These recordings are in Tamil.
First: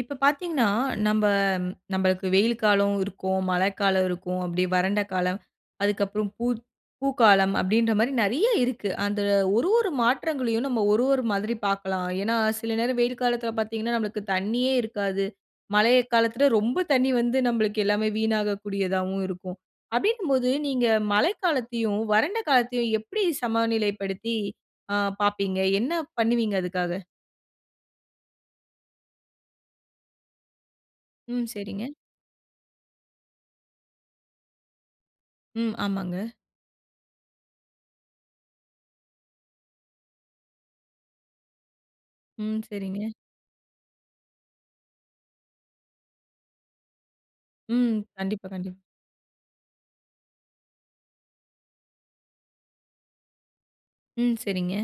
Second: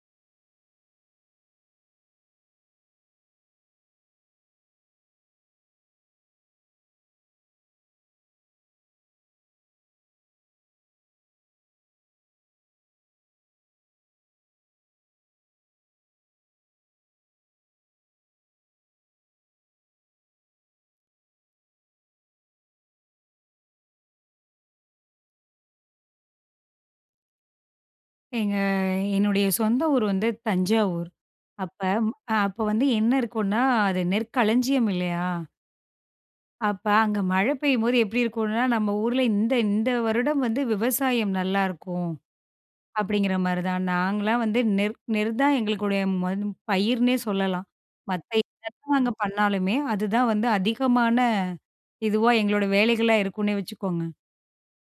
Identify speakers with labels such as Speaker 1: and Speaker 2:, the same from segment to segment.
Speaker 1: இப்ப பார்த்தீங்கனா, நம்ப நம்பளுக்கு வெயில் காலம் இருக்கும், மழைக்காலம் இருக்கும். அப்டியே வறண்ட காலம் அதுக்கப்புறம் பூ பூக்காலம் அப்டின்ற மாரி நெறைய இருக்கு. அந்த ஒரு ஒரு மாற்றங்களையும் நம்ம ஒரு ஒரு மாதிரி பார்க்கலாம். ஏனா, சில நேரம் வெயில் காலத்தில பார்த்தீங்கன்னா, நம்மளுக்கு தண்ணியே இருக்காது. மழை காலத்தில ரொம்ப தண்ணீ வந்து, நம்மளுக்கு எல்லாமே வீணாகக்கூடியதாவும் இருக்கும். அப்டிங்கும்போது நீங்க மழைக்காலத்தையும், வறண்ட காலத்தையும் எப்டி சமநிலைப்படுத்தி அ பார்ப்பீங்க? என்ன பண்ணுவீங்க அதுக்காக?
Speaker 2: ஏங்க என்னுடைய சொந்த ஊர் வந்து தஞ்சாவூர்.
Speaker 1: ம்.
Speaker 2: அப்ப
Speaker 1: சரிங்க.
Speaker 2: அ அப்ப வந்து என்ன இருக்குன்னா, அது நெற்களஞ்சியம் இல்லையா?
Speaker 1: ம். ஆமாங்க.
Speaker 2: அப்ப அங்க மழை பெய்யும்போது எப்டி இருக்கும்னா, நம்ம ஊர்ல இந்த இந்த வருடம் வந்து விவசாயம் நல்லாருக்கும்.
Speaker 1: ம். சரிங்க.
Speaker 2: அப்டிங்கிற மாரிதான் நாங்களாம் வந்து நெற் நெற் தான் எங்களுக்குடைய ம பயிர்ன்னே சொல்லலாம்.
Speaker 1: ம்.
Speaker 2: மத்த
Speaker 1: கண்டிப்பா, கண்டிப்பா.
Speaker 2: என்னதான் நாங்க பண்ணாலுமே, அதுதான் வந்து அதிகமான, இதுவா எங்களோட வேலைகளா இருக்குன்னே வச்சுக்கோங்க.
Speaker 1: ம். சரிங்க.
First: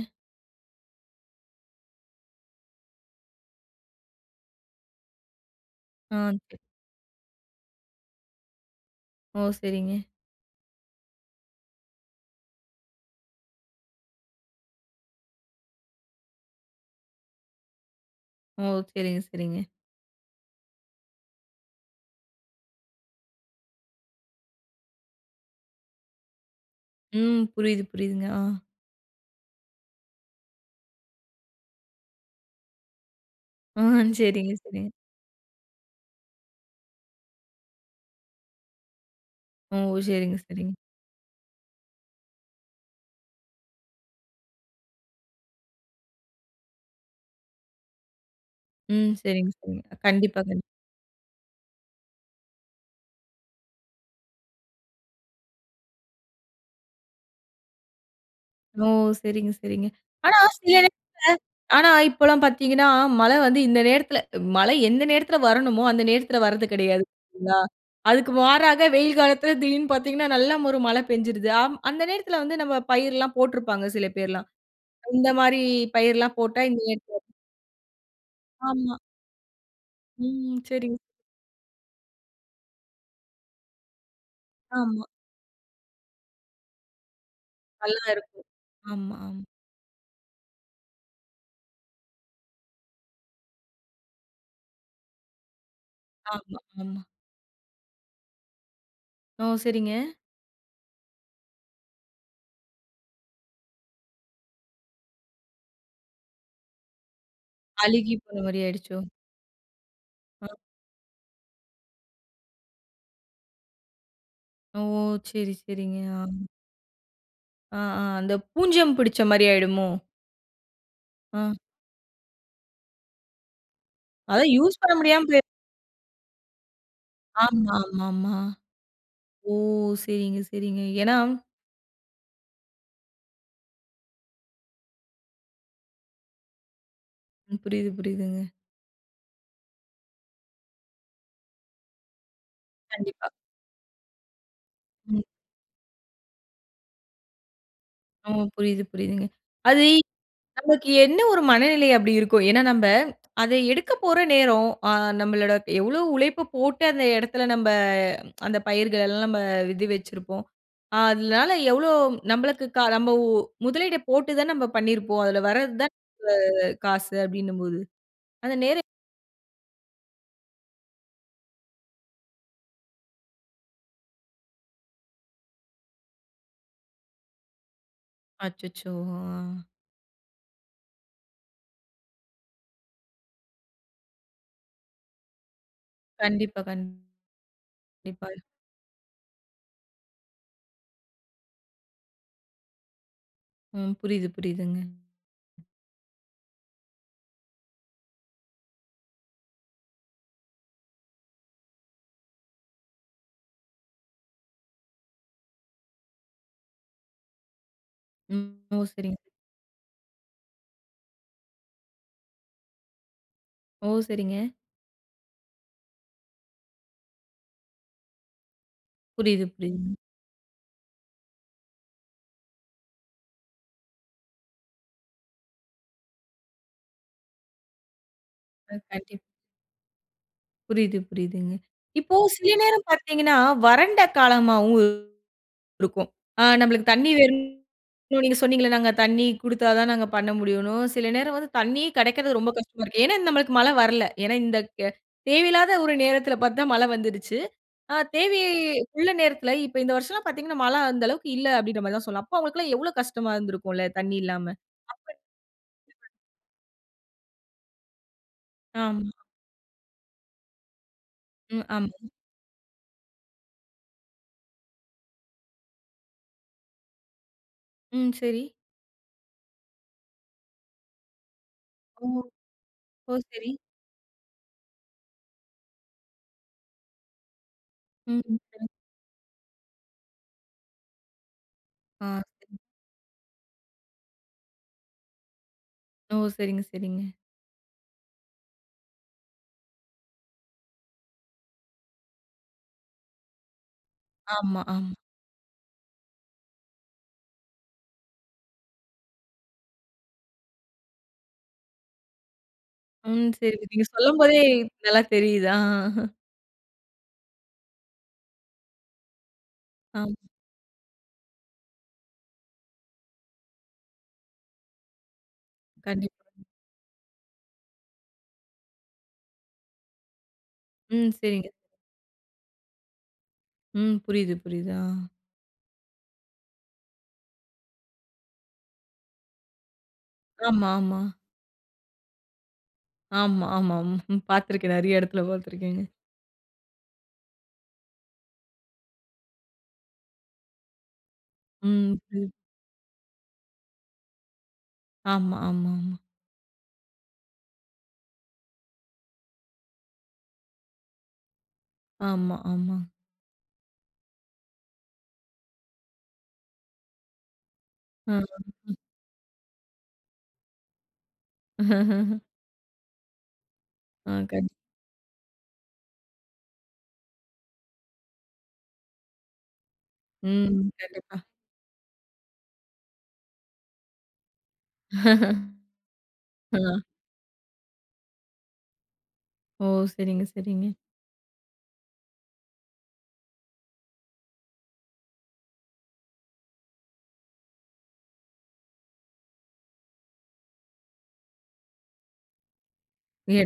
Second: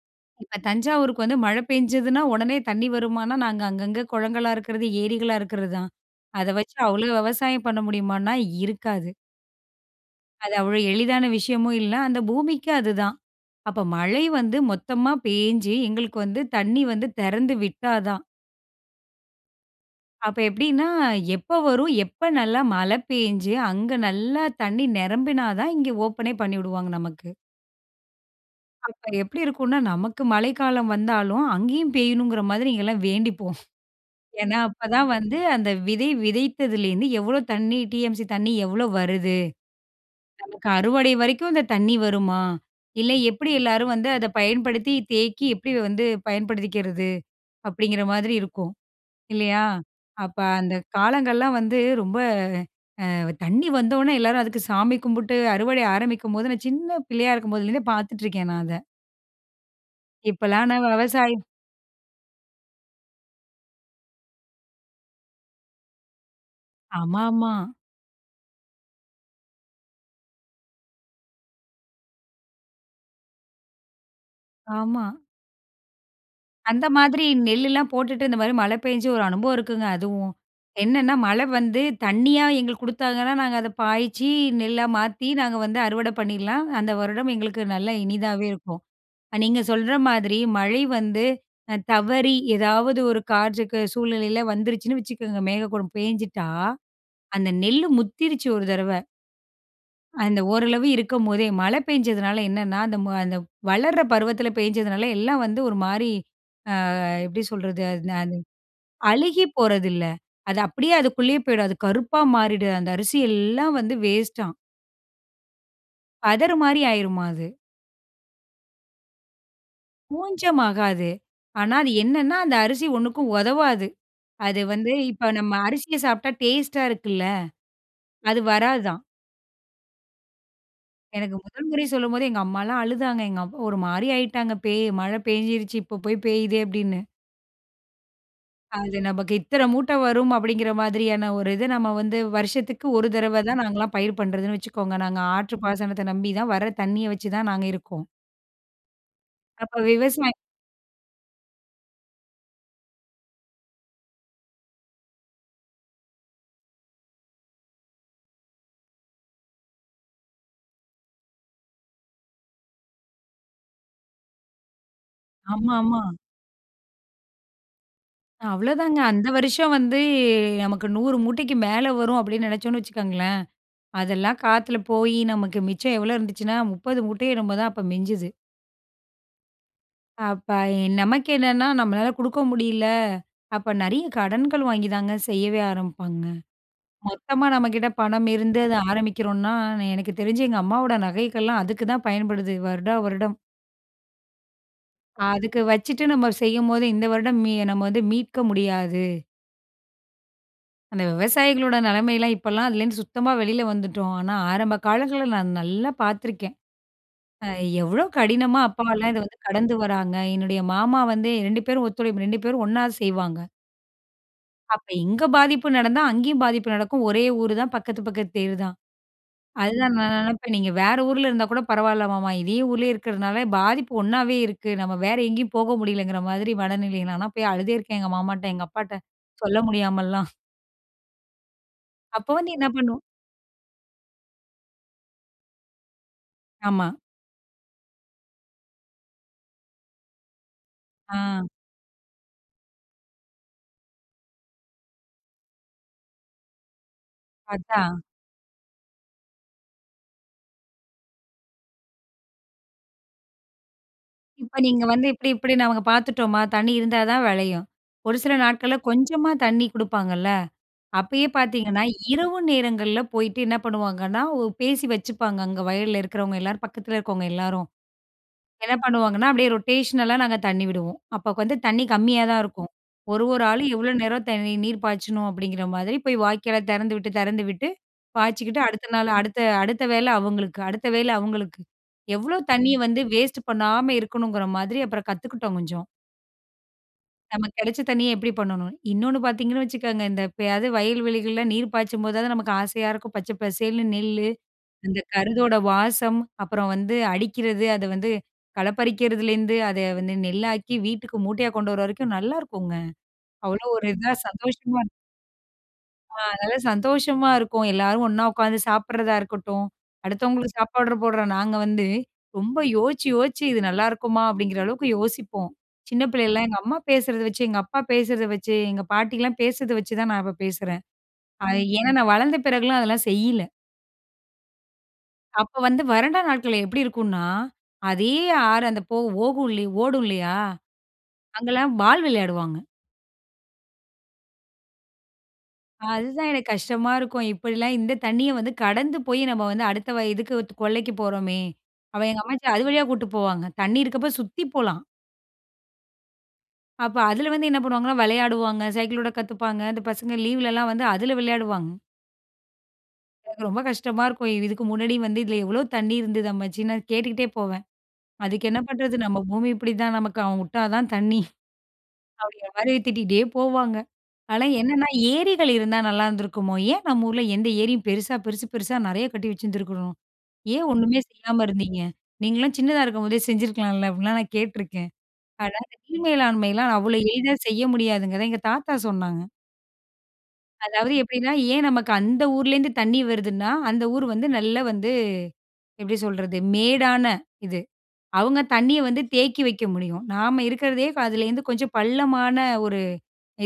Speaker 2: இப்ப தஞ்சாவூருக்கு வந்து மழ பெஞ்சதுன்னா உடனே தண்ணி வருமானா, நாங்க அங்கங்க குளங்களா இருக்கிறது, ஏரிகளா இருக்கிறது தான்.
Speaker 1: ஆ,
Speaker 2: அத
Speaker 1: ஓகே
Speaker 2: வச்சு அவ்வளோ விவசாயம் பண்ண முடியுமான்னா இருக்காது.
Speaker 1: ஓ! சரிங்க.
Speaker 2: அது அவ்ளோ எளிதான விஷயமும் இல்ல. அந்த பூமிக்கும் அதுதான். அப்ப மழை வந்து மொத்தமா பேஞ்சு எங்களுக்கு வந்து தண்ணி வந்து தெறந்து விட்டா தான்.
Speaker 1: ஓ! சரிங்க சரிங்க.
Speaker 2: அப்ப எப்டின்னா, எப்ப வரும், எப்ப நல்ல மழை பேய்ஞ்சு அங்க நல்லா தண்ணீ நெரம்பினா தான் இங்கே ஓப்பனே பண்ணிவிடுவாங்க நமக்கு.
Speaker 1: ம் புரியுது, புரியுதுங்க. ஆ.
Speaker 2: அப்ப எப்டி இருக்கும்னா நமக்கு மழைக்காலம் வந்தாலும், அங்கேயும் பெய்யணுங்கிற மாதிரி இங்கெல்லாம் வேண்டிப்போம்.
Speaker 1: ஆ சரிங்க
Speaker 2: ஏன்னா,
Speaker 1: சரிங்க.
Speaker 2: அப்பதான் வந்து அந்த விதை விதைத்ததிலேருந்து, "எவ்ளோ தண்ணி டிஎம்சி தண்ணி எவ்ளோ வருது?
Speaker 1: ஓ! சரிங்க,
Speaker 2: நமக்கு
Speaker 1: சரிங்க.
Speaker 2: அறுவடை வரைக்கும் இந்த தண்ணி வருமா? இல்ல எப்டி எல்லாரும் வந்து அதை பயன்படுத்தி, தேக்கி எப்டி வந்து பயன்படுத்திக்கிறது?" அப்டிங்கிற மாதிரி இருக்கும்,
Speaker 1: ம் சரிங்க,
Speaker 2: இல்லையா?
Speaker 1: சரிங்க.
Speaker 2: அப்ப
Speaker 1: கண்டிப்பா கண்டிப்பா.
Speaker 2: அந்த காலங்கள்லாம் வந்து ரொம்ப அ தண்ணி வந்தவுடனே எல்லாரும் அதுக்கு சாமி கும்பிட்டு அறுவடை ஆரம்பிக்கும்போது, நான் சின்ன பிள்ளையா இருக்கும்போதுலருந்தே பார்த்துட்ருக்கேன் நான் அத.
Speaker 1: ஓ! சரிங்க சரிங்க. ஆனா
Speaker 2: இப்போலாம்
Speaker 1: சில
Speaker 2: நான்
Speaker 1: நேரத்தில,
Speaker 2: விவசாயம்
Speaker 1: ஆனா இப்பல்லாம் பார்த்தீங்கன்னா, மழை வந்து இந்த நேரத்தில மழை எந்த நேரத்தில வரணுமோ, அந்த நேரத்தில வர்றது கெடையாது.
Speaker 2: ஆமாமா.
Speaker 1: சரிங்களா! அதுக்கு மாறாக வெயில் காலத்தில திடீருன்னு பார்த்தீங்கன்னா நல்ல ஒரு மழை பெஞ்சுருது. அம் அந்த நேரத்தில வந்து நம்ம பயிர்லாம் போட்ருப்பாங்க சில பேர்லாம்.
Speaker 2: ஆமா.
Speaker 1: இந்த மாரி பயிர்லாம் போட்டா இந்த
Speaker 2: அந்த
Speaker 1: [unintelligible]
Speaker 2: மாதிரி நெல்லெல்லாம் போட்டுட்டு இந்த மாரி மழை
Speaker 1: ஆமா.
Speaker 2: பேஞ்சு ஒரு அனுபவம் இருக்குங்க அதுவும்.
Speaker 1: ம், சரிங்க.
Speaker 2: என்னன்னா மழை வந்து தண்ணியா எங்களுக்கு கொடுத்தாதானே, நாங்க அதை பாய்ச்சி நெல்லா
Speaker 1: ஆமா.
Speaker 2: மாத்தி நாங்க வந்து அறுவடை பண்ணிரலாம். அந்த வருடம் எங்களுக்கு நல்லா
Speaker 1: நல்லா இருக்கும்.
Speaker 2: இனிதாவே இருக்கும். அ
Speaker 1: ஆமாம்.
Speaker 2: நீங்க சொல்ற மாதிரி மழை வந்து, அ தவறி ஏதாவது ஒரு காற்றுக்கு சூழ்நிலையில வந்துருச்சுன்னு வச்சுக்கோங்க. மேகக்கூட்டம் பேஞ்சிட்டா,
Speaker 1: ஆமா, ஆமா.
Speaker 2: அந்த நெல்லு முத்திருச்சு ஒரு தடவ.
Speaker 1: ஓ! சரிங்க.
Speaker 2: அந்த ஓரளவு இருக்கும்போதே, மழை பெஞ்சதுனால, என்னன்னா அந்த ம அந்த வளர்ற பருவத்தில பேய்ஞ்சதுனால எல்லாம் வந்து ஒரு மாரி அ எப்படி சொல்றது? அத் ந
Speaker 1: அழுகி
Speaker 2: அது
Speaker 1: போன மாரி ஆயிடுச்சோ?
Speaker 2: அழுகிப் போறதில்ல.
Speaker 1: ஆ.
Speaker 2: அது அப்படியே அதுக்குள்ளயே போய்டும். அது கருப்பா மாறிடும். அந்த அரிசி எல்லாம் வந்து வேஸ்ட்டாம்.
Speaker 1: ஓ! சரி, சரிங்க. ஆ.
Speaker 2: பதரு மாரி ஆயிருமா, அது.
Speaker 1: ஆ. ஆ. அந்த பூஞ்சம் புடிச்ச மாரி ஆயிடுமோ?
Speaker 2: பூஞ்சம் ஆகாது.
Speaker 1: ஆ.
Speaker 2: ஆனா, அது என்னன்னா, அந்த அரிசி ஒண்ணுக்கும் உதவாது.
Speaker 1: அதான்
Speaker 2: அது
Speaker 1: யூஸ்
Speaker 2: வந்து
Speaker 1: பண்ண முடியாம
Speaker 2: இப்ப
Speaker 1: போ
Speaker 2: நம்ம அரிசிய சாப்பிட்டா டேஸ்ட்டா இருக்குல்ல.
Speaker 1: ஆமா, ஆமா, ஆமா.
Speaker 2: அது வராதாம்.
Speaker 1: ஓ! சரிங்க, சரிங்க. ஏன்னா
Speaker 2: எனக்கு முதல் முறை சொல்லும்போதே, எங்க அம்மால்லாம் அழுதாங்க. எங்கப் ஒரு மாரி ஆயிட்டாங்க. பேய் "மழை பேய்ஞ்சிடுச்சு. இப்ப போய் பேயிதே!" அப்படின்னு.
Speaker 1: ம். புரியுது, புரியுதுங்க.
Speaker 2: அது நமக்கு இத்தனை மூட்டை வரும் அப்பிடிங்கிற மாதிரியான ஒரு இது நம்ம வந்து வருஷத்துக்கு ஒரு
Speaker 1: கண்டிப்பா.
Speaker 2: தடவை தான் நாங்கல்லாம் பயிர் பண்றதுன்னு வச்சுக்கோங்க. நாங்க
Speaker 1: ம்.
Speaker 2: ஆற்று பாசனத்த நம்பி தான், வர தண்ணிய வச்சுதான் நாங்க இருக்கோம்.
Speaker 1: ம். புரியுது, புரியுதுங்க.
Speaker 2: அப்ப
Speaker 1: அது
Speaker 2: விவசாய
Speaker 1: நமக்கு என்ன ஒரு மனநிலை அப்படி இருக்கும். ஏனா, நம்ம அத எடுக்க போற நேரம் அ நம்மளோட எவ்வளோ உழைப்ப போட்டு அந்த இடத்துல, நம்ப அந்த பயிர்கள் எல்லாம் நம்ம இது வச்சிருப்போம். அதனால எவ்வளோ நம்மளுக்கு கா நம்போ முதலீட்ட போட்டு தான் நம்ப பண்ணிருப்போம். அதுல
Speaker 2: ஆமா,
Speaker 1: வரது தான்
Speaker 2: ஆமா.
Speaker 1: [unintelligible] காசு அப்படின்னும்போது. அந்த நேர
Speaker 2: அவ்வளோதாங்க. அந்த வருஷம் வந்து நமக்கு 100 மூட்டைக்கு மேல வரும். அப்படின்னு நினைச்சோம்னு வச்சுக்கோங்களேன். அதெல்லாம் காத்துல போயி, நமக்கு மிச்சம் எவ்ளோ இருந்துச்சுன்னா 30 மூட்டயோ என்னமோ தான் அப்ப மிஞ்சுது.
Speaker 1: அச்சச்சோ! ஆ.
Speaker 2: அப்ப எ நமக்கு என்னன்னா, நம்மளால குடுக்க முடியல. அப்ப நெறைய கடன்கள் வாங்கி தாங்க செய்யவே ஆரம்பிப்பாங்க.
Speaker 1: கண்டிப்பா, கண்
Speaker 2: மொத்தமா நம்மகிட்ட
Speaker 1: டிப்பாயோ.
Speaker 2: பணமிருந்து அத ஆரம்பிக்கிறோன்னா, எனக்கு தெரிஞ்சு எங்க அம்மாவோட நகைகள்லாம் அதுக்குதான் பயன்படுது, வருடா வருடம்.
Speaker 1: ம். புரியுது, புரியுதுங்க.
Speaker 2: அதுக்கு வச்சுட்டு நம்ப செய்யும்போது, இந்த வருடம் மீ நம்ம வந்து மீட்க முடியாது. அந்த விவசாயிகளோட நெலைமையலாம், இப்பல்லாம் அதுலேருந்து சுத்தமா வெளியில வந்துட்டோம். ஆனா, ஆரம்ப காலங்கள்ல நான் நல்லா பார்த்துருக்கேன். அ எவ்வளோ
Speaker 1: ம்.
Speaker 2: கடினமா,
Speaker 1: ஓ!
Speaker 2: அப்பாலாம்
Speaker 1: சரிங்க.
Speaker 2: இத வந்து கடந்து வர்றாங்க. என்னுடைய மாமா வந்து 2 பேரும் ஒத்துழைப்பு, 2 பேரும் ஒண்ணா செய்வாங்க.
Speaker 1: ஓ! சரிங்க.
Speaker 2: அப்ப இங்க பாதிப்பு நடந்தா அங்கேயும் பாதிப்பு நடக்கும். ஒரே ஊரு தான். பக்கத்து, பக்கத்து தெரு தான்.
Speaker 1: புரியுது,
Speaker 2: அதுதான்
Speaker 1: புரியுதுங்க.
Speaker 2: நான் நெனைப்பேன், "நீங்க வேற ஊர்ல இருந்தா கூட பரவால்ல மாமா, இதே ஊர்லே இருக்கறதுனால பாதிப்பு ஒண்ணாவே இருக்கு." நம்ம வேற எங்கேயும் போக முடியலைங்கிற மாதிரி மனநிலை. நான்லாம் போய் அழுதே இருக்கேன். எங்க மாமாட்ட, எங்க
Speaker 1: அ,
Speaker 2: அப்பாட்ட
Speaker 1: கண்டிப்பா.
Speaker 2: சொல்ல முடியாமல்லாம்.
Speaker 1: புரியுது, புரியுதுங்க. இப்போ
Speaker 2: அப்போ வந்து
Speaker 1: சில
Speaker 2: என்னா
Speaker 1: நேரம்
Speaker 2: பண்ணுவோம்?
Speaker 1: பார்த்தீங்கன்னா, வறண்ட காலமாவும் இருக்கும். அ
Speaker 2: ஆமா.
Speaker 1: நம்பளுக்கு தண்ணி வேணும் நீங்க சொன்னீங்கல்ல நாங்க தண்ணி குடுத்தா தான் நாங்க பண்ண முடியும்ன்னும். சில நேரம்
Speaker 2: ஆ.
Speaker 1: வந்து தண்ணியே கெடைக்கிறது ரொம்ப கஷ்டமா இருக்கு. ஏன்னா, நம்மளுக்கு மழை வரல்லை. ஏன்னா, இந்த க் ய தேவையில்லாத ஒரு நேரத்தில பார்த்து தான் மழை வந்துருச்சு. ஆ
Speaker 2: அதான்.
Speaker 1: தேவையே உள்ள நேரத்தில, இப்ப இந்த வருஷம்ல்லாம் பார்த்தீங்கன்னா, மழை அந்த அளவுக்கு இல்லை." அப்படீன்ற மாதிரி தான் சொல்லலாம். அப்போ அவங்களுக்கெல்லாம் எவ்வளோ கஷ்டமா இருந்திருக்கும்ல்ல, தண்ணி இல்லாம?
Speaker 2: இப்ப
Speaker 1: அப்ப
Speaker 2: நீங்க வந்து இப்படி இப்படி நாங்க
Speaker 1: [unintelligible]
Speaker 2: பார்த்துட்டோமா. தண்ணி இருந்தா தான் வெளையும். ஒரு சில நாட்கள்ல,
Speaker 1: ஆமா.
Speaker 2: கொஞ்சமா தண்ணி குடுப்பாங்கல்ல, அப்பயே
Speaker 1: ம்.
Speaker 2: பார்த்தீங்கன்னா,
Speaker 1: ஆமாங்க.
Speaker 2: இரவு நேரங்கள்ல போயிட்டு என்ன பண்ணுவாங்கன்னா, ஒ பேசி வச்சுப்பாங்க அங்க வயல்ல இருக்கிறவங்க எல்லாரும், பக்கத்தில இருக்கவங்க எல்லாரும்.
Speaker 1: ம். சரி.
Speaker 2: என்ன பண்ணுவாங்கன்னா, அப்டியே ரொட்டேஷனல் அ நாங்க தண்ணி விடுவோம். அப்போ க் வந்து தண்ணி
Speaker 1: ஓ!
Speaker 2: கம்மியா தான் இருக்கும்.
Speaker 1: ஓ,
Speaker 2: "ஒரு, ஒரு
Speaker 1: சரி.
Speaker 2: ஆளும் எவ்வளோ நேரம் தண் நீர் பாய்ச்சணும்." அப்படீங்கிற மாதிரி போய் வாய்க்கால தெறந்துவிட்டு, தெறந்துவிட்டு,
Speaker 1: ம்.
Speaker 2: பாய்ச்சிக்கிட்டு
Speaker 1: [unintelligible]
Speaker 2: அடுத்த நாள், அடுத்த அடுத்த வேளை அவங்களுக்கு, அடுத்த வேளை அவங்களுக்கு.
Speaker 1: ஆ,
Speaker 2: எவ்வளோ
Speaker 1: சரிங்
Speaker 2: தண்ணிய வந்து வேஸ்ட் பண்ணாம இருக்கணுங்கிற மாதிரி அப்பறம் கத்துக்கிட்டோம் கொஞ்சம்.
Speaker 1: ஓ! சரிங்க, சரிங்க.
Speaker 2: நமக்கு கெடைச்ச தண்ணிய எப்படி பண்ணணும்? இன்னொன்னு பார்த்தீங்கன்னு வச்சுக்கங்க, இந்த எப்பயாவது வயல் வெளிகள்ல நீர் பாய்ச்சும்போதாவது நமக்கு ஆசையா இருக்கும். பச்சை பசேல்ன்னு நெல்லு,
Speaker 1: ஆமா, ஆம்.
Speaker 2: அந்த கருதோட வாசம், அப்பறம் வந்து அடிக்கிறது, அத வந்து களப்பறிக்கிறதுலேருந்து, அத வந்து நெல்லாக்கி, வீட்டுக்கு மூட்டையா கொண்டு வர்ற வரைக்கும் நல்லாயிருக்குங்க.
Speaker 1: ம். சரி.
Speaker 2: அவ்ளோ
Speaker 1: நீங்க
Speaker 2: ஒரு இதா,
Speaker 1: சொல்லும் போதே,
Speaker 2: சந்தோஷமா
Speaker 1: நல்லா தெரியுது. ஆ.
Speaker 2: ஆ அதனால சந்தோஷமா இருக்கும். எல்லாரும் ஒண்ணா உட்காந்து சாப்பிடறதா இருக்கட்டும்,
Speaker 1: ஆ.
Speaker 2: அடுத்தவங்களுக்கு சாப்பாடுற போடுறோம் நாங்க வந்து ரொம்ப யோசிச்சு யோசிச்சு "இது நல்லாயிருக்குமா?" அப்படீங்கிற அளவுக்கு யோசிப்போம். சின்ன
Speaker 1: கண்டிப்பா.
Speaker 2: பிள்ளைலல்லாம் எங்க அம்மா பேசுறத வச்சு, எங்க அப்பா பேசுறத வச்சு, எங்க பாட்டிகள்லாம் பேசுறதை வச்சு தான், நான் இப்ப பேசுறேன்.
Speaker 1: ம். சரிங்க.
Speaker 2: அது ஏன்னா நான் வளர்ந்த பிறகுலாம், அதெல்லாம் செய்யில.
Speaker 1: ம். புரியுது, புரியுது. ஆ.
Speaker 2: அப்போ வந்து வறண்ட நாட்கள் எப்படி இருக்குனா, அதே ஆறு அந்த போ ஓடும் இல்லி ஓடும் இல்லயா?
Speaker 1: ஆமா, ஆமா.
Speaker 2: அங்கலாம் பால் விளையாடுவாங்க.
Speaker 1: ஆமா, ஆமா. ம்ஹ்ம். பாத்துருக்கேன் நெறைய இடத்துல பாத்துருக்கேங்க.
Speaker 2: அதுதான் எனக்கு கஷ்டமா இருக்கும். இப்படிலாம் இந்த தண்ணீய வந்து கடந்து போயி, நம்ம வந்து அடுத்த வயலுக்கு இது கொல்லைக்கு போறோமே,
Speaker 1: ம்,
Speaker 2: அவ எங்க
Speaker 1: ம்.
Speaker 2: அம்மாச்சி அது வழியா கூட்ட்டு போவாங்க. தண்ணீ இருக்கப்போ சுத்தி போலாம்.
Speaker 1: ஆமா, ஆமா, ம்.
Speaker 2: அப்போ அதுல வந்து என்ன பண்ணுவாங்கன்னா, வெளையாடுவாங்க, சைக்கிளோட்ட கத்துப்பாங்க. அந்த பசங்க லீவ் ல எல்லாம் வந்து அதுல விளையாடுவாங்க.
Speaker 1: ஆமா, ஆமா.
Speaker 2: எனக்கு ரொம்ப கஷ்டமா இருக்கும். இதுக்கு முன்னாடி வந்து, "இதில எவ்வளோ தண்ணீ இருந்தது அம்மமச்சி?" நான் கேட்டுக்கிட்டே போவேன். "அதுக்கு என்ன
Speaker 1: [unintelligible]
Speaker 2: பண்றது? நம்ம பூமி இப்படிதான். நமக்கு அவன் விட்டா தான் தண்ணீ.” அப்படிங்குற மாரி திட்டிகிட்டே போவாங்க.
Speaker 1: ஆ
Speaker 2: ஆனா
Speaker 1: கண்டி
Speaker 2: என்னன்னா, "ஏரிகள் இருந்தா நல்லாருந்திருக்குமோ? ஏன் நம்ம ஊர்ல எந்த ஏரியும் பெருசா, பெருசு பெருசா நெறைய கட்டி வச்சுருந்துருக்கணும்? ஏன்
Speaker 1: ம்,
Speaker 2: ஒண்ணுமே
Speaker 1: கண்டிப்பா.
Speaker 2: செய்யாம இருந்தீங்க? நீங்கள்லாம் சின்னதா இருக்கும்போதே செஞ்சிருக்கலாம்ல!” அப்டின்லாம் நான் கேட்டுருக்கேன். ஆனா, அந்த நீர் மேலாண்மைலாம்
Speaker 1: அ,
Speaker 2: அவ்வளோ எளிதா செய்ய முடியாதுங்கறத, எங்க தாத்தா சொன்னாங்க.
Speaker 1: ஓ! சரிங்க, சரிங்க.
Speaker 2: அதாவது, எப்படின்னா, ஏன் நமக்கு அந்த ஊர்லேருந்து தண்ணீ வருதுன்னா, அந்த ஊர் வந்து நல்லா வந்து எப்படி சொல்றது? மேடான இது, அவுங்க தண்ணீய வந்து தேக்கி வைக்க முடியும். நாம இருக்கிறதே அதுலேருந்து கொஞ்சம் பள்ளமான ஒரு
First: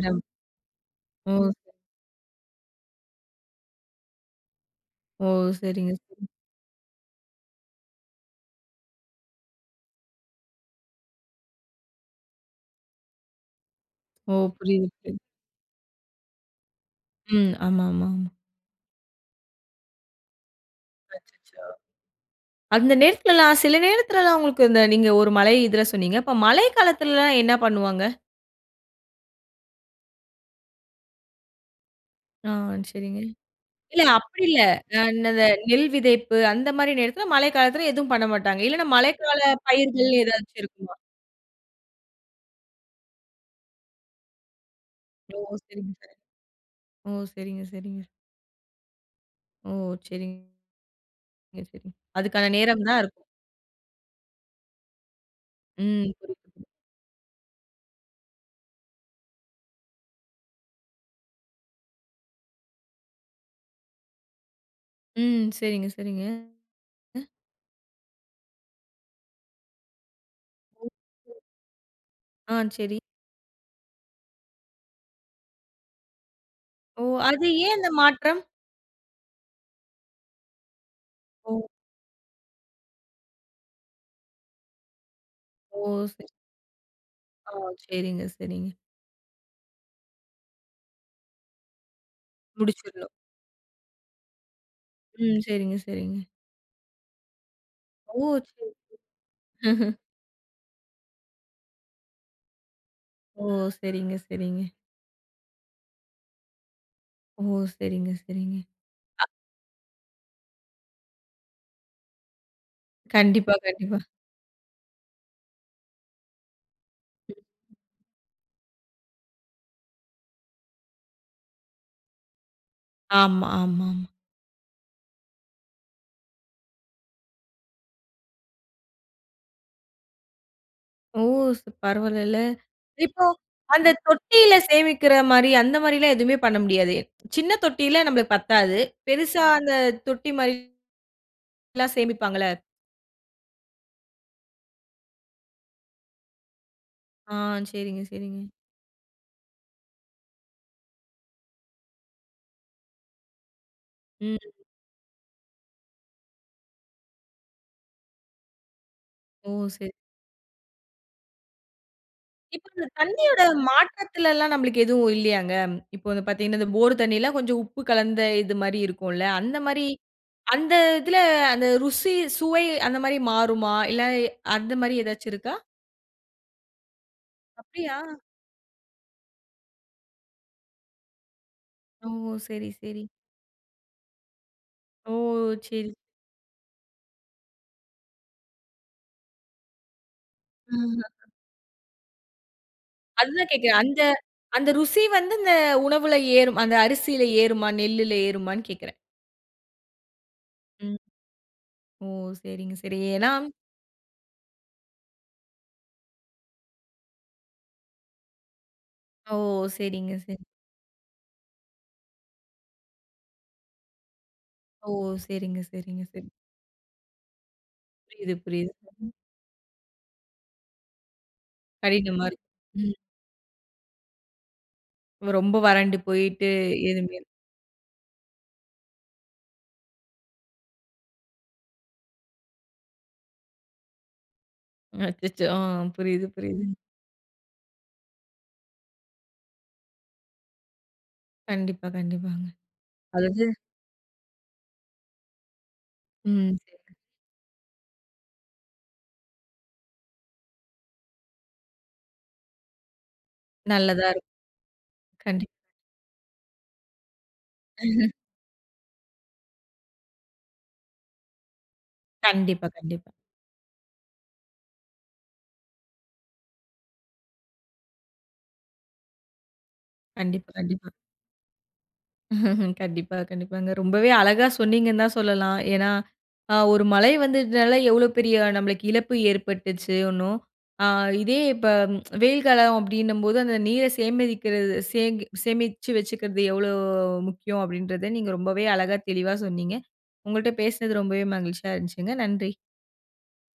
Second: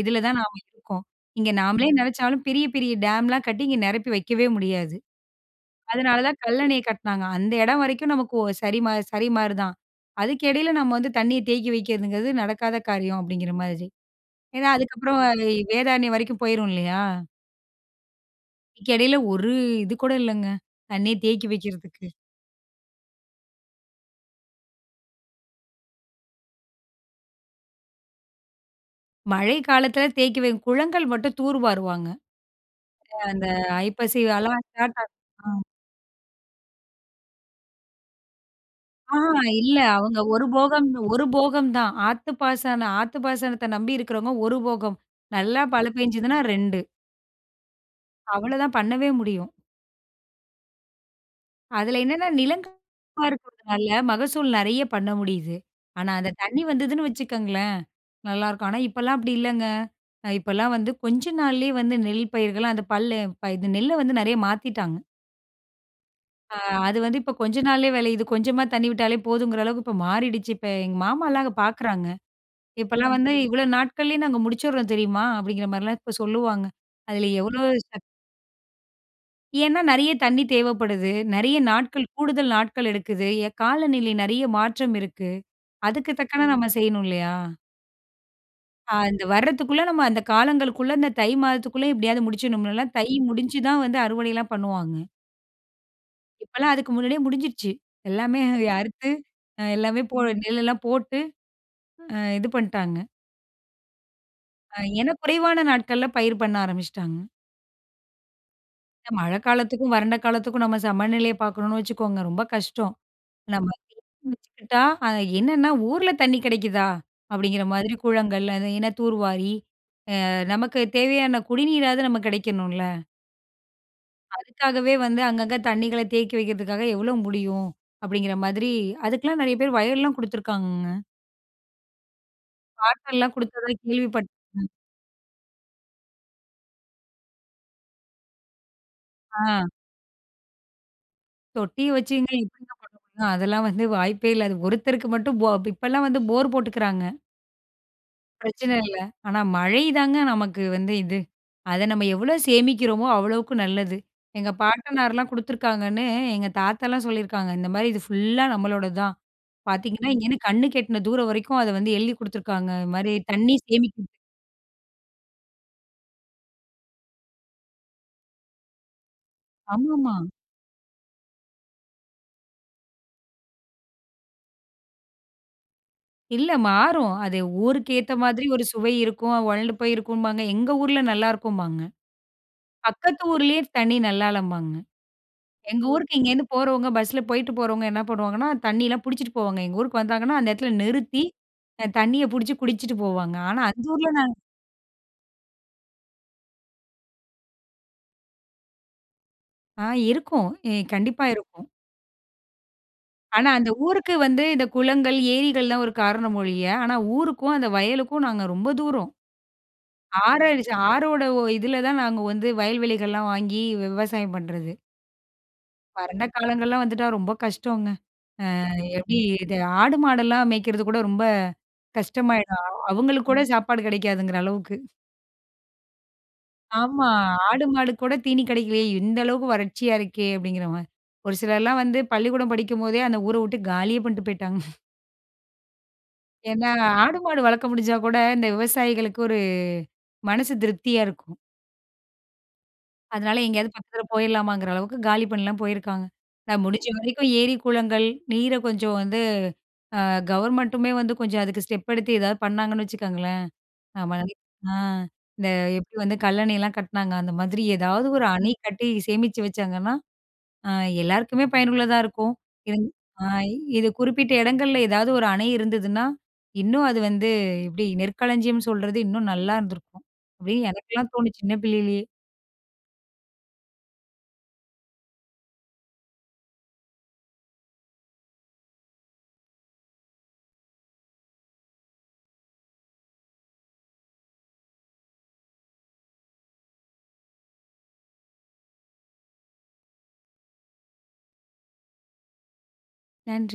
Speaker 2: இதில தான் நாம இருக்கோம். இங்க
Speaker 1: ஓ!
Speaker 2: நாமளே நினைச்சாலும், பெரிய பெரிய டேம்லாம் கட்டி இங்க நெரப்பி வக்கவே முடியாது.
Speaker 1: ஓஹ் சரிங்க,
Speaker 2: அதனால
Speaker 1: சரி.
Speaker 2: தான் கல்லணைய கட்னாங்க. அந்த எடம் வரைக்கும் நமக்கு ஒ சரிமா சரிமாரிதான். அதுக்கு இடையில நம்ம வந்து தண்ணீய தேக்கி வைக்கிறதுங்கிறது நடக்காத காரியம், அப்படிங்கிற மாதிரி.
Speaker 1: ஓ.
Speaker 2: ஏன்னா,
Speaker 1: புரியுது, புரியுது.
Speaker 2: அதுக்கப்புறம் அது வேதாரண்யம் வரைக்கும் போயிரும், இல்லையா?
Speaker 1: ம். ஆமா, ஆமா. ஆம்,
Speaker 2: இதுக்கு எடையில ஒரு இது கூட இல்லைங்க, தண்ணிய தேக்கி
Speaker 1: அச்சச்சோ.
Speaker 2: வைக்கிறதுக்கு.
Speaker 1: அந்த நேரத்துலலாம் சில நேரத்துலலாம் உங்களுக்கு இந்த நீங்க ஒரு மழை இதில சொன்னீங்க. இப்போ மழை காலத்திலலாம் என்ன பண்ணுவாங்க?
Speaker 2: மழை காலத்துல தேக்கி வைக் குளங்கள் மட்டும் தூர்வாருவாங்க.
Speaker 1: ஆ
Speaker 2: அ
Speaker 1: சரிங்க.
Speaker 2: அந்த
Speaker 1: இல்ல
Speaker 2: ஐப்பசி
Speaker 1: அப்டி இல்ல.
Speaker 2: காலம் ஸ்டார்ட்
Speaker 1: அ
Speaker 2: ஆ
Speaker 1: இந்த
Speaker 2: ம்.
Speaker 1: நெல் விதைப்பு, அந்த மாரி நேரத்தில மழை காலத்தில எதுவும் பண்ண மாட்டாங்க. இல்லைன்னா
Speaker 2: ஆ
Speaker 1: மழைக்கால
Speaker 2: இல்ல.
Speaker 1: பயிர்கள்னு
Speaker 2: அவங்க ஒரு
Speaker 1: ஏதாச்சும்
Speaker 2: போகம்
Speaker 1: இருக்குமா?
Speaker 2: ஒரு போகம் தான். ஆத்து பாசன ஆத்து பாசனத்த நம்பி இருக்கிறவங்க 1 போகம்
Speaker 1: ஒ!
Speaker 2: நல்லா மழ
Speaker 1: சரிங்க சரிங்க.
Speaker 2: பெஞ்சதுனா 2.
Speaker 1: ஓ! சரிங்க சரிங்க.
Speaker 2: அவ்வளதான் பண்ணவே முடியும்.
Speaker 1: ஓ! சரிங்க. ய சரி.
Speaker 2: அதில என்னென்ன
Speaker 1: அதுக்கான
Speaker 2: நிலங்க
Speaker 1: நேரம் தான் இருக்கும்.
Speaker 2: [unintelligible] மகசூல் நெறைய பண்ண முடியுது. ஆனா
Speaker 1: ம்
Speaker 2: அந்த
Speaker 1: புரியுது
Speaker 2: தண்ணி
Speaker 1: புரி
Speaker 2: வந்ததுன்னு வச்சுக்கோங்களேன், நல்லாருக்கும். ஆனா இப்போலாம் அப்டி இல்லைங்க. அ இப்போலாம் வந்து கொஞ்ச நாள்லேயே வந்து நெல் பயிர்கள் அந்த பல்ல இந்த நெல்ல வந்து நெறைய மாத்திட்டாங்க.
Speaker 1: ம் சரிங்க சரிங்க.
Speaker 2: ஆ, அது வந்து
Speaker 1: அ.
Speaker 2: இப்ப கொஞ்சம் நாள்லேயே வெளையிது. கொஞ்சமா தண்ணி விட்டாலே போதுங்கிற அளவுக்கு இப்ப மாறிடுச்சு. இப்ப எங்க
Speaker 1: [unintelligible]
Speaker 2: மாமாலாம் அங்க பாக்குறாங்க.
Speaker 1: ஆ சரி.
Speaker 2: இப்போலாம் வந்து இவ்வளோ நாட்கள்லேயே நாங்க முடிச்சிர்றோம் தெரியுமா? அப்டிங்கிற மாரிலாம் இப்போ சொல்லுவாங்க.
Speaker 1: ஓ!
Speaker 2: அதில
Speaker 1: அது
Speaker 2: எவ்ளோ
Speaker 1: ஏன் அந்த
Speaker 2: சக்
Speaker 1: மாற்றம்?
Speaker 2: ஏன்னா, நிறையா தண்ணீ தேவப்படுது. நிறையா
Speaker 1: ஓ.
Speaker 2: நாட்கள், கூடுதல் நாட்கள் எடுக்குது. எ காலநிலை நிறையா மாற்றம் இருக்கு.
Speaker 1: ஓ
Speaker 2: அதுக்கு
Speaker 1: சரி.
Speaker 2: தக்கன நம்ம செய்யணும் இல்லையா?
Speaker 1: ஓ. சரிங்க, சரிங்க.
Speaker 2: அ அந்த வரத்துக்குள்ள நம்ம அந்த காலங்கள்குள்ள இந்த தை மாதத்துக்குள்ள எப்டியாவது முடிச்சிடணும்ல்ல. தை
Speaker 1: முடிச்சிடணும்.
Speaker 2: முடிச்சு தான் வந்து அறுவடைலாம் பண்ணுவாங்க.
Speaker 1: ம். சரிங்க, சரிங்க.
Speaker 2: இப்பலாம் அதுக்கு முன்னாடியே முடிஞ்சிடுச்சு.
Speaker 1: ஓ!
Speaker 2: எல்லாமே
Speaker 1: சரி.
Speaker 2: அறுத்து அ
Speaker 1: ம்ஹ்ம்.
Speaker 2: எல்லாமே போட நெல் எல்லாம் போட்டு அ இது பண்ட்டாங்க.
Speaker 1: ஓ சரிங்க, சரிங்க.
Speaker 2: அ ஏனா குறைவான நாட்கள்ல பயிர் பண்ண ஆரம்பிச்சுட்டாங்க.
Speaker 1: ஓ சரிங்க, சரிங்க.
Speaker 2: இல்ல.
Speaker 1: அ
Speaker 2: மழக்காலத்துக்கும் வறண்ட காலத்துக்கும் நம்ம சமநிலைய பாக்கணும்னு வச்சுக்கோங்க ரொம்ப கஷ்டம்.
Speaker 1: கண்டிப்பா,
Speaker 2: நம்ம
Speaker 1: கண்டிப்பா.
Speaker 2: [unintelligible] வச்சுக்கிட்டா அ என்னன்னா, ஊர்ல தண்ணி கிடைக்குதா?
Speaker 1: ம்.
Speaker 2: அப்டிங்கற மாதிரி குளங்கள் அது என்ன தூர்வாரி அ நமக்கு தேவையான குடிநீராவது நமக்கு கிடைக்கணுல.
Speaker 1: ஆமா, ஆமா.
Speaker 2: அதுக்காகவே வந்து அங்கங்க தண்ணிகள தேக்கி வைக்குறதுக்காக எவ்ளோ முடியும்? அப்டிங்கற மாதிரி அதுக்கெல்லாம் நிறைய பேர் வயல்லாம் குடுத்துருக்காங்கங்க.
Speaker 1: ஓ! ச பரவால்லல. இப்போ
Speaker 2: காட்டலாம் குடுத்ததா
Speaker 1: அந்த
Speaker 2: கேள்விப்பட்
Speaker 1: தொட்டில
Speaker 2: ம்.
Speaker 1: சேமிக்குற மாரி அந்த மாரில்லாம் எதுவுமே பண்ண முடியாது? சின்ன தொட்டில நமக்கு பத்தாது. பெரிசா
Speaker 2: ஆ.
Speaker 1: அந்த தொட்டி மாரி
Speaker 2: தொட்டி
Speaker 1: எல்லாம்
Speaker 2: வச்சிங்க
Speaker 1: சேமிப்பாங்கல்ல.
Speaker 2: எப்படிங்க பண்ண முடியும்? அதெல்லாம் வந்து வாய்ப்பே இல்ல. அது ஒருத்தருக்கு மட்டும் போ இப்பலாம் வந்து போர் போட்டுக்குறாங்க.
Speaker 1: ஆ. சரிங்க, சரிங்க.
Speaker 2: பிரச்சன இல்ல. ஆனா மழைதாங்க நமக்கு வந்து இது. அத நம்ம எவ்ளோ சேமிக்கிறோமோ அவ்ளோக்கு நல்லது.
Speaker 1: ம்.
Speaker 2: எங்க பாட்டனார்லாம் குடுத்துருக்காங்கன்னு எங்க தாத்தாலாம் சொல்லிருக்காங்க, இந்த மாரி "இது ஃபுல்லா நம்மளோடது தான்"
Speaker 1: ஓ! சரி.
Speaker 2: பாத்தீங்கன்னா இங்கேருந்து கண்ணு கெட்டுன தூரம் வரைக்கும் அத வந்து எழுதி
Speaker 1: இப்ப
Speaker 2: குடுத்துருக்காங்க
Speaker 1: அந்த
Speaker 2: இது மாரி
Speaker 1: தண்ணீயோட
Speaker 2: தண்ணி சேமிக்க.
Speaker 1: மாற்றத்லல்லாம் நமக்கு எதுவும் இல்லையாங்க? இப்போ வந்து பாத்தீங்கனா போர் தண்ணீல்லாம் கொஞ்சம் உப்பு கலந்த இது மாரி இருக்கும்ல. அந்த மாரி
Speaker 2: ஆமாமா.
Speaker 1: அந்த இதுல அந்த ருசி சுவை அந்த மாரி மாறுமா? இல்ல அந்த மாரி ஏதாச்சு இருக்கா?
Speaker 2: இல்ல மாறும். அது ஊருக்கு
Speaker 1: அப்டியா?
Speaker 2: ஏத்த மாதிரி ஒரு சுவை இருக்கும். "ஒழண்டு போயிருக்கும்பாங்க, எங்க ஊர்ல நல்லா இருக்கும்பாங்க.
Speaker 1: ஓ! சரி சரி.
Speaker 2: பக்கத்து ஊரிலேயே தண்ணி நல்லாளம்பாங்க."
Speaker 1: ஓ!
Speaker 2: எங்க
Speaker 1: சரி.
Speaker 2: ஊருக்கு இங்கேருந்து போறவங்க பஸ்ஸில போய்ட்டு போறவங்க என்ன பண்ணுவாங்கன்னா, தண்ணியலாம் புடிச்சிட்டு போவாங்க. எங்க ஊருக்கு வந்தாங்கன்னா, அந்த இடத்துல நிறுத்தி
Speaker 1: ம்.
Speaker 2: அ தண்ணிய புடிச்சி குடிச்சிட்டு போவாங்க.
Speaker 1: அதுதான்
Speaker 2: ஆனா
Speaker 1: கேக்கேன்.
Speaker 2: அந்த
Speaker 1: அந்த
Speaker 2: ஊர்ல நாங்க
Speaker 1: அந்த ருசி வந்து இந்த உணவுல ஏறும். அந்த அரிசில ஏறுமா? நெல்லுல ஏறுமான்னு கேட்கிறேன்.
Speaker 2: ஆ இருக்கும். இ
Speaker 1: ம்.
Speaker 2: கண்டிப்பா இருக்கும்.
Speaker 1: ஓ! செரிங்க செரி, ஏன்னா
Speaker 2: ஆனா, அந்த ஊருக்கு வந்து இந்த குளங்கள், ஏரிகள் தான் ஒரு காரணம் ஒழிய. ஆனா ஊருக்கும் அந்த வயலுக்கும் நாங்க ரொம்ப தூரம்.
Speaker 1: ஓ! செரிங்க
Speaker 2: ஆறு
Speaker 1: செரி.
Speaker 2: அடிச்சு ஆறோட இதில தான் நாங்க வந்து வயல்வெளிகள்லாம் வாங்கி விவசாயம் பண்ணுறது.
Speaker 1: ஓ செரிங்க செரிங்க
Speaker 2: வறண்ட
Speaker 1: சரி.
Speaker 2: காலங்கள்லாம் வந்துட்டா ரொம்ப கஷ்டோங்க.
Speaker 1: புரியுது புரியுது.
Speaker 2: அ
Speaker 1: [unintelligible]
Speaker 2: எப்படி இது ஆடு மாடெல்லாம் மேய்க்கிறது கூட ரொம்ப
Speaker 1: கடினமாருக்கு.
Speaker 2: கஷ்டமாயிடும்.
Speaker 1: ம்.
Speaker 2: அவங்களுக்கு கூட சாப்பாடு கிடைக்காதுங்கிற அளவுக்கு.
Speaker 1: ஓ! ரொம்ப வறண்டு போயிட்டு
Speaker 2: ஆமா,
Speaker 1: எதுவுமே
Speaker 2: ஆடு மாடு கூட தீனி கிடைக்கலையே, "இந்த அளவுக்கு வறட்சியா இருக்கே" அப்படிங்கிற மாரி. ஒரு சிலர்லாம் வந்து பள்ளிக்கூடம் படிக்கும்போதே அந்த ஊரை விட்டு காலியே பண்ணிட்டு போய்ட்டாங்க.
Speaker 1: அச்சச்சோ! அ புரியுது புரியுது.
Speaker 2: ஏன்னா ஆடு மாடு வளர்க்க முடிஞ்சா கூட இந்த விவசாயிகளுக்கு ஒரு மனசு திருப்தியா இருக்கும்.
Speaker 1: கண்டிப்பா கண்டிப்பாங்க.
Speaker 2: அதனால
Speaker 1: அதாது.
Speaker 2: எங்கேயாவது பக்கத்தில போயிரலாமாங்கிற அளவுக்கு காலி பண்ணலாம் போயிருக்காங்க.
Speaker 1: ம்
Speaker 2: நான் முடிஞ்ச
Speaker 1: செரிங்க.
Speaker 2: வரைக்கும் ஏரி குளங்கள், நீரை கொஞ்சம் வந்து அ கவர்மென்ட்டுமே வந்து கொஞ்சம் அதுக்கு ஸ்டெப் எடுத்து ஏதாவது பண்ணாங்கன்னு வச்சுக்கோங்களேன்,
Speaker 1: நல்லதா
Speaker 2: ஆமா
Speaker 1: இருக்கும்.
Speaker 2: அ இந்த
Speaker 1: கண்டிப்பா.
Speaker 2: எப்படி வந்து கல்லணையெல்லாம் கட்டினாங்க. அந்த மாதிரி ஏதாவது ஒரு அணை கட்டி சேமிச்சு வச்சாங்கன்னா, அ எல்லாருக்குமே பயனுள்ளதா இருக்கும்.
Speaker 1: கண்டிப்பா
Speaker 2: இங்
Speaker 1: கண்டிப்பா.
Speaker 2: அ இது குறிப்பிட்ட இடங்கள்ல ஏதாவது ஒரு அணை இருந்ததுனா, இன்னும் அது வந்து எப்படி நெற்களஞ்சியம் சொல்றது இன்னும் நல்லா இருந்திருக்கும்.
Speaker 1: கண்டிப்பா
Speaker 2: அப்படின்னு
Speaker 1: கண்டிப்பா.
Speaker 2: எனக்கெல்லாம் தோணுது சின்ன பிள்ளையிலேயே.
Speaker 1: கண்டிப்பா கண்டிப்பாங்க. ரொம்பவே அழகா சொன்னிங்கன்னு தான் சொல்லலாம். ஏன்னா ஒரு மழை வந்ததுனால எவ்வளோ பெரிய நம்மளுக்கு இழப்பு ஏற்பட்டுச்சுன்னும்.அ இதே இப்போ வெயில் காலம் அப்படின்னும்போது அந்த நீரை சேமிக்கிறது, சே சேமிச்சு வச்சுக்கிறது எவ்வளோ முக்கியம் அப்படின்றத நீங்க ரொம்பவே அழகா தெளிவா சொன்னிங்க. உங்கள்ட்ட பேசினது ரொம்பவே மகிழ்ச்சியா இருந்துச்சுங்க. நன்றி.
Speaker 2: நன்றி.